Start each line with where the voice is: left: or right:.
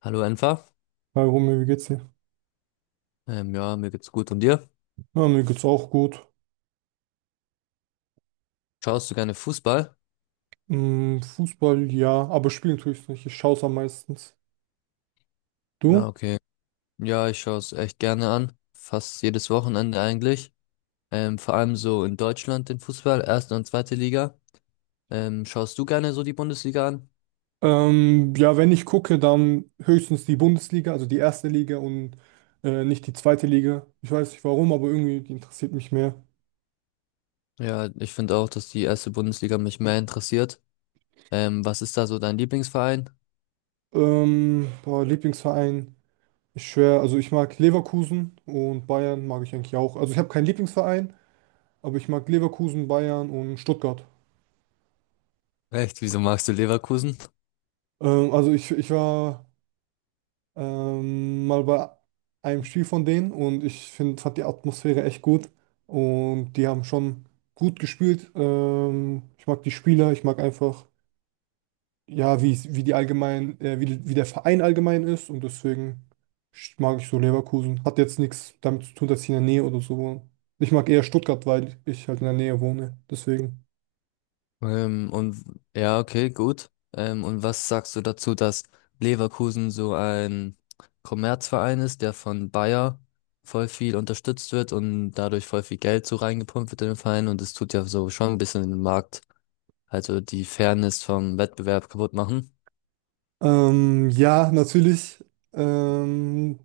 left: Hallo Enfer.
right: Hi Romeo, wie geht's dir?
left: Ja, Mir geht's gut. Und dir?
right: Ja, mir geht's auch gut.
left: Schaust du gerne Fußball?
right: Hm, Fußball, ja, aber spielen tue ich nicht. Ich schaue es am meistens. Du?
left: Ja, okay. Ja, ich schaue es echt gerne an. Fast jedes Wochenende eigentlich. Vor allem so in Deutschland den Fußball, erste und zweite Liga. Schaust du gerne so die Bundesliga an?
right: Ja, wenn ich gucke, dann höchstens die Bundesliga, also die erste Liga und nicht die zweite Liga. Ich weiß nicht warum, aber irgendwie die interessiert mich mehr.
left: Ja, ich finde auch, dass die erste Bundesliga mich mehr interessiert. Was ist da so dein Lieblingsverein?
right: Boah, Lieblingsverein, ich schwör, also ich mag Leverkusen und Bayern mag ich eigentlich auch. Also ich habe keinen Lieblingsverein, aber ich mag Leverkusen, Bayern und Stuttgart.
left: Echt, wieso magst du Leverkusen?
right: Also ich war mal bei einem Spiel von denen und ich fand die Atmosphäre echt gut und die haben schon gut gespielt. Ich mag die Spieler, ich mag einfach, ja, wie die allgemein, wie der Verein allgemein ist und deswegen mag ich so Leverkusen. Hat jetzt nichts damit zu tun, dass ich in der Nähe oder so wohne. Ich mag eher Stuttgart, weil ich halt in der Nähe wohne. Deswegen.
left: Ähm, und ja, okay, gut. Und was sagst du dazu, dass Leverkusen so ein Kommerzverein ist, der von Bayer voll viel unterstützt wird und dadurch voll viel Geld so reingepumpt wird in den Verein und es tut ja so schon ein bisschen den Markt, also die Fairness vom Wettbewerb kaputt machen.
right: Ja, natürlich. Ähm,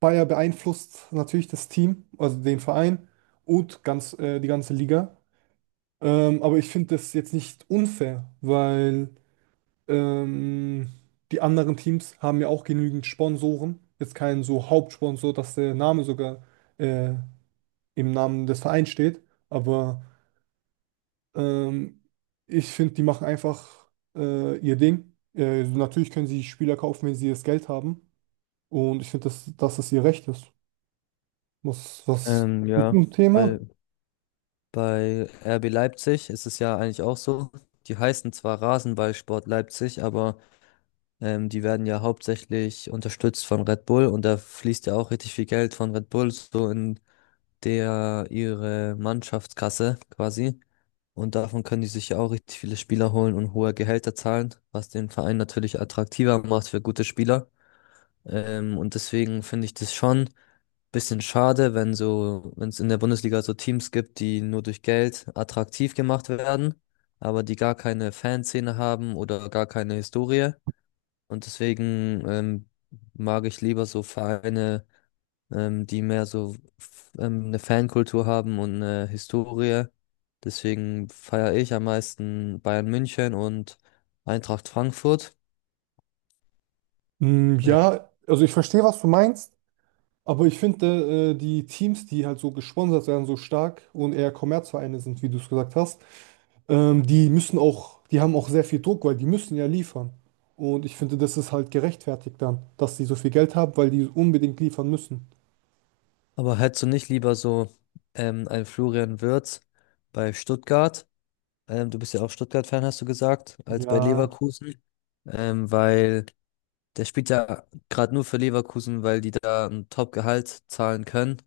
right: Bayer beeinflusst natürlich das Team, also den Verein und die ganze Liga. Aber ich finde das jetzt nicht unfair, weil ähm, die anderen Teams haben ja auch genügend Sponsoren. Jetzt keinen so Hauptsponsor, dass der Name sogar äh, im Namen des Vereins steht. Aber ähm, ich finde, die machen einfach ihr Ding. Natürlich können sie Spieler kaufen, wenn sie das Geld haben. Und ich finde, dass es ihr Recht ist. Was
left: Ähm,
right: zu
left: ja,
right: dem Thema?
left: Weil bei RB Leipzig ist es ja eigentlich auch so. Die heißen zwar Rasenballsport Leipzig, aber die werden ja hauptsächlich unterstützt von Red Bull und da fließt ja auch richtig viel Geld von Red Bull so in der ihre Mannschaftskasse quasi. Und davon können die sich ja auch richtig viele Spieler holen und hohe Gehälter zahlen, was den Verein natürlich attraktiver macht für gute Spieler. Und deswegen finde ich das schon ein bisschen schade, wenn so, wenn es in der Bundesliga so Teams gibt, die nur durch Geld attraktiv gemacht werden, aber die gar keine Fanszene haben oder gar keine Historie. Und deswegen mag ich lieber so Vereine, die mehr so eine Fankultur haben und eine Historie. Deswegen feiere ich am meisten Bayern München und Eintracht Frankfurt.
right: Mm,
left: Ja.
right: ja, also ich verstehe, was du meinst, aber ich finde, die Teams, die halt so gesponsert werden, so stark und eher Kommerzvereine sind, wie du es gesagt hast, die haben auch sehr viel Druck, weil die müssen ja liefern. Und ich finde, das ist halt gerechtfertigt dann, dass die so viel Geld haben, weil die unbedingt liefern müssen.
left: Aber hättest du nicht lieber so einen Florian Wirtz bei Stuttgart? Du bist ja auch Stuttgart-Fan, hast du gesagt, als bei
right: Ja,
left: Leverkusen. Weil der spielt ja gerade nur für Leverkusen, weil die da ein Top-Gehalt zahlen können,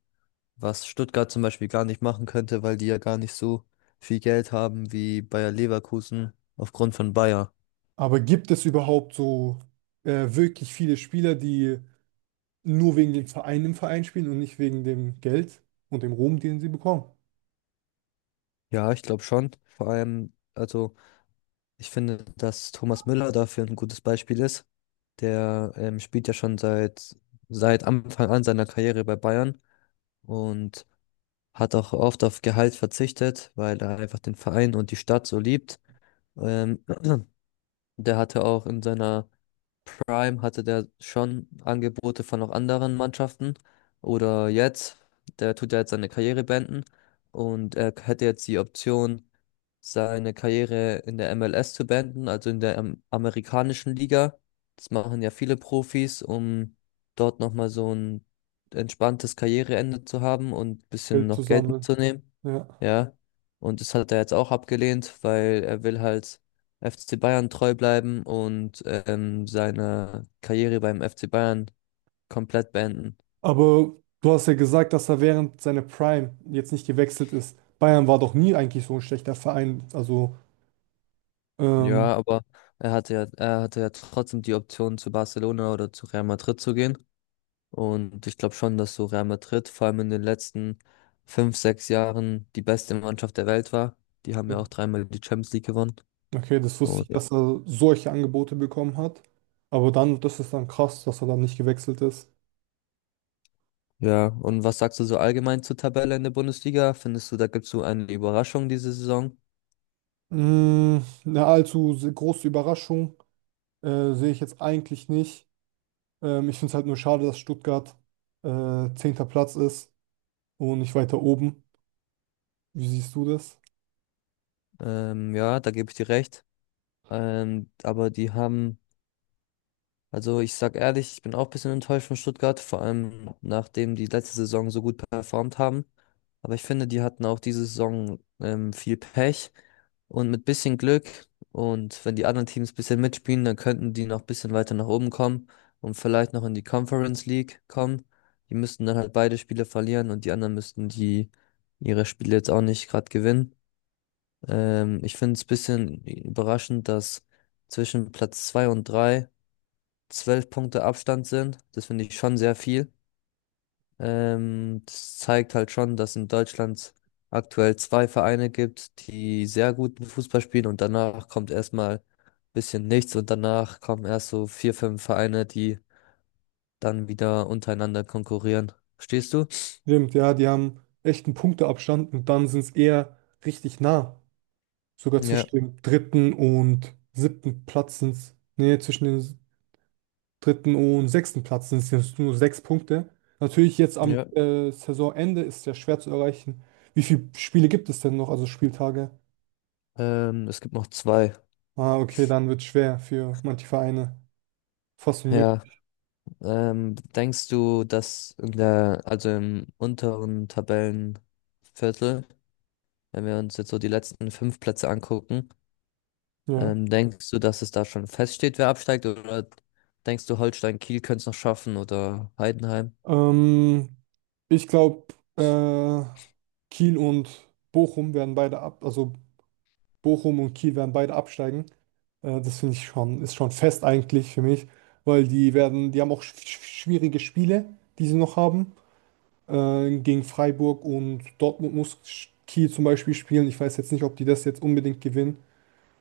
left: was Stuttgart zum Beispiel gar nicht machen könnte, weil die ja gar nicht so viel Geld haben wie Bayer Leverkusen aufgrund von Bayer.
right: aber gibt es überhaupt so wirklich viele Spieler, die nur wegen dem Verein im Verein spielen und nicht wegen dem Geld und dem Ruhm, den sie bekommen.
left: Ja, ich glaube schon. Vor allem, also ich finde, dass Thomas Müller dafür ein gutes Beispiel ist. Der spielt ja schon seit Anfang an seiner Karriere bei Bayern und hat auch oft auf Gehalt verzichtet, weil er einfach den Verein und die Stadt so liebt. Ähm, der hatte auch in seiner Prime hatte der schon Angebote von auch anderen Mannschaften. Oder jetzt, der tut ja jetzt seine Karriere beenden und er hätte jetzt die Option, seine Karriere in der MLS zu beenden, also in der amerikanischen Liga. Das machen ja viele Profis, um dort nochmal so ein entspanntes Karriereende zu haben und ein bisschen
right: Geld zu
left: noch Geld
right: sammeln.
left: mitzunehmen.
right: Ja.
left: Ja. Und das hat er jetzt auch abgelehnt, weil er will halt FC Bayern treu bleiben und seine Karriere beim FC Bayern komplett beenden.
right: Aber du hast ja gesagt, dass er während seiner Prime jetzt nicht gewechselt ist. Bayern war doch nie eigentlich so ein schlechter Verein. Ähm,
left: Ja, aber er hatte ja trotzdem die Option zu Barcelona oder zu Real Madrid zu gehen. Und ich glaube schon, dass so Real Madrid vor allem in den letzten fünf, sechs Jahren die beste Mannschaft der Welt war. Die haben ja auch dreimal die Champions League gewonnen.
right: okay, das wusste ich,
left: Und ja.
right: dass er solche Angebote bekommen hat. Aber dann, das ist dann krass, dass er dann nicht gewechselt ist.
left: Ja, und was sagst du so allgemein zur Tabelle in der Bundesliga? Findest du, da gibt es so eine Überraschung diese Saison?
right: Mm, eine große Überraschung sehe ich jetzt eigentlich nicht. Ich finde es halt nur schade, dass Stuttgart zehnter Platz ist und nicht weiter oben. Wie siehst du das?
left: Ja, da gebe ich dir recht. Ähm, aber die haben, also ich sag ehrlich, ich bin auch ein bisschen enttäuscht von Stuttgart, vor allem nachdem die letzte Saison so gut performt haben. Aber ich finde, die hatten auch diese Saison viel Pech und mit bisschen Glück und wenn die anderen Teams ein bisschen mitspielen, dann könnten die noch ein bisschen weiter nach oben kommen und vielleicht noch in die Conference League kommen. Die müssten dann halt beide Spiele verlieren und die anderen müssten die ihre Spiele jetzt auch nicht gerade gewinnen. Ich finde es ein bisschen überraschend, dass zwischen Platz 2 und 3 zwölf Punkte Abstand sind. Das finde ich schon sehr viel. Das zeigt halt schon, dass in Deutschland aktuell zwei Vereine gibt, die sehr guten Fußball spielen und danach kommt erstmal ein bisschen nichts und danach kommen erst so vier, fünf Vereine, die dann wieder untereinander konkurrieren. Verstehst du?
right: Stimmt, ja, die haben echt einen Punkteabstand und dann sind es eher richtig nah. Sogar zwischen
left: Ja,
right: dem dritten und siebten Platz sind es, nee, zwischen dem dritten und sechsten Platz sind es nur sechs Punkte. Natürlich jetzt am
left: ja.
right: Saisonende ist es ja schwer zu erreichen. Wie viele Spiele gibt es denn noch, also Spieltage?
left: Es gibt noch zwei.
right: Ah, okay, dann wird es schwer für manche Vereine. Fast
left: Ja.
right: unmöglich.
left: Denkst du, dass in der, also im unteren Tabellenviertel, wenn wir uns jetzt so die letzten fünf Plätze angucken,
right: Ja.
left: denkst du, dass es da schon feststeht, wer absteigt? Oder denkst du, Holstein Kiel könnte es noch schaffen oder Heidenheim?
right: Ähm, Ich glaube, äh, Kiel und Bochum werden beide ab, also Bochum und Kiel werden beide absteigen. Das finde ich schon, ist schon fest eigentlich für mich, weil die haben auch schwierige Spiele, die sie noch haben. Gegen Freiburg und Dortmund muss Kiel zum Beispiel spielen. Ich weiß jetzt nicht, ob die das jetzt unbedingt gewinnen.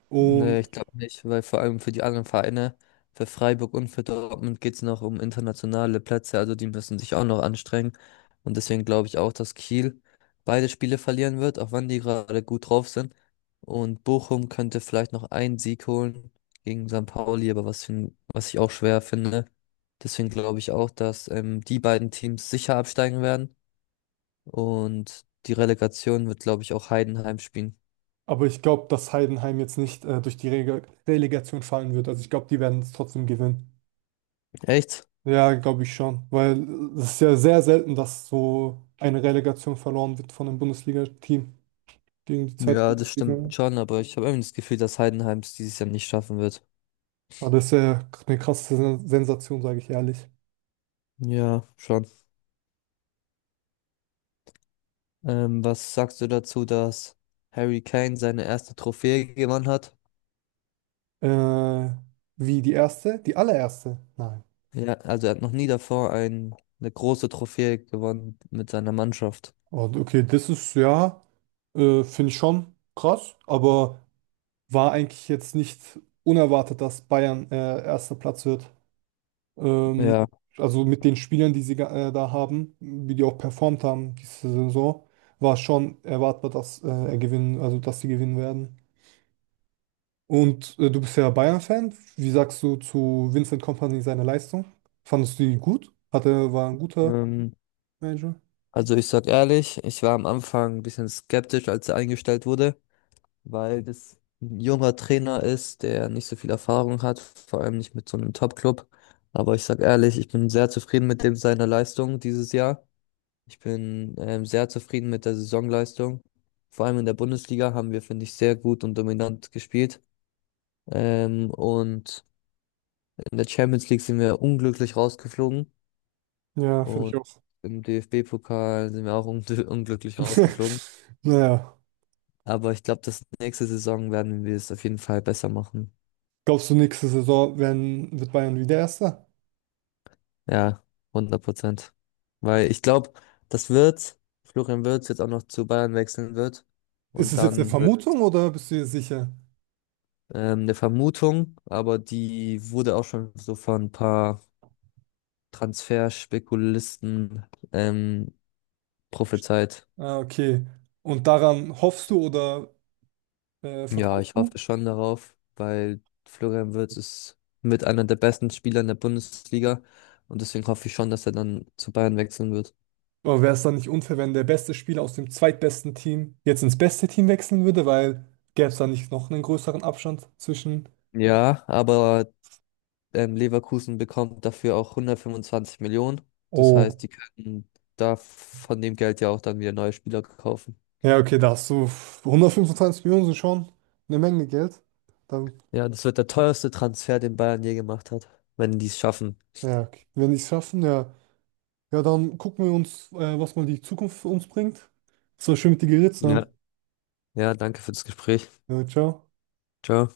right: Und,
left: Nee, ich glaube nicht, weil vor allem für die anderen Vereine, für Freiburg und für Dortmund geht es noch um internationale Plätze, also die müssen sich auch noch anstrengen. Und deswegen glaube ich auch, dass Kiel beide Spiele verlieren wird, auch wenn die gerade gut drauf sind. Und Bochum könnte vielleicht noch einen Sieg holen gegen St. Pauli, aber was ich auch schwer finde. Deswegen glaube ich auch, dass die beiden Teams sicher absteigen werden. Und die Relegation wird, glaube ich, auch Heidenheim spielen.
right: aber ich glaube, dass Heidenheim jetzt nicht Relegation fallen wird. Also ich glaube, die werden es trotzdem gewinnen.
left: Echt?
right: Ja, glaube ich schon, weil es ist ja sehr selten, dass so eine Relegation verloren wird von einem Bundesliga-Team gegen die zweite
left: Ja, das
right: Bundesliga.
left: stimmt schon, aber ich habe irgendwie das Gefühl, dass Heidenheim es dieses Jahr nicht schaffen wird.
right: Aber das ist ja eine krasse Sensation, sage ich ehrlich.
left: Ja, schon. Was sagst du dazu, dass Harry Kane seine erste Trophäe gewonnen hat?
right: Äh, wie die erste? Die allererste? Nein.
left: Ja, also er hat noch nie davor eine große Trophäe gewonnen mit seiner Mannschaft.
right: Und okay, das ist ja, finde ich schon krass, aber war eigentlich jetzt nicht unerwartet, dass Bayern erster Platz wird. Ähm,
left: Ja,
right: also mit den Spielern, die sie da haben, wie die auch performt haben diese Saison, war schon erwartbar, dass er gewinnen, also dass sie gewinnen werden. Und du bist ja Bayern-Fan. Wie sagst du zu Vincent Kompany seine Leistung? Fandest du die gut? War ein guter
left: ähm,
right: Manager?
left: also ich sag ehrlich, ich war am Anfang ein bisschen skeptisch, als er eingestellt wurde, weil das ein junger Trainer ist, der nicht so viel Erfahrung hat, vor allem nicht mit so einem Top-Club. Aber ich sag ehrlich, ich bin sehr zufrieden mit dem seiner Leistung dieses Jahr. Ich bin sehr zufrieden mit der Saisonleistung. Vor allem in der Bundesliga haben wir, finde ich, sehr gut und dominant gespielt. Und in der Champions League sind wir unglücklich rausgeflogen.
right: Ja, finde ich
left: Und
right: auch.
left: im DFB-Pokal sind wir auch un unglücklich rausgeflogen.
right: Naja,
left: Aber ich glaube, das nächste Saison werden wir es auf jeden Fall besser machen.
right: glaubst du, wird Bayern wieder Erster?
left: Ja, 100%. Weil ich glaube, das wird, Florian Wirtz jetzt auch noch zu Bayern wechseln wird.
right: Ist
left: Und
right: es jetzt eine
left: dann wird
right: Vermutung oder bist du dir sicher?
left: eine Vermutung, aber die wurde auch schon so von ein paar Transferspekulisten ähm, prophezeit.
right: Ah, okay. Und daran hoffst du oder
left: Ja,
right: vertraust
left: ich
right: du?
left: hoffe schon darauf, weil Florian Wirtz ist mit einer der besten Spieler in der Bundesliga. Und deswegen hoffe ich schon, dass er dann zu Bayern wechseln wird.
right: Aber wäre es dann nicht unfair, wenn der beste Spieler aus dem zweitbesten Team jetzt ins beste Team wechseln würde, weil gäbe es da nicht noch einen größeren Abstand zwischen.
left: Ja, aber Leverkusen bekommt dafür auch 125 Millionen. Das
right: Oh,
left: heißt, die könnten da von dem Geld ja auch dann wieder neue Spieler kaufen.
right: ja, okay, da hast du f- 125 Millionen sind schon eine Menge Geld. Dann,
left: Ja, das wird der teuerste Transfer, den Bayern je gemacht hat, wenn die es schaffen.
right: ja, okay. Wenn die es schaffen, ja. Ja, dann gucken wir uns, was mal die Zukunft für uns bringt. Es war schön mit dir geredet, zu
left: Ja.
right: haben.
left: Ja, danke für das Gespräch.
right: Ja, ciao.
left: Ciao.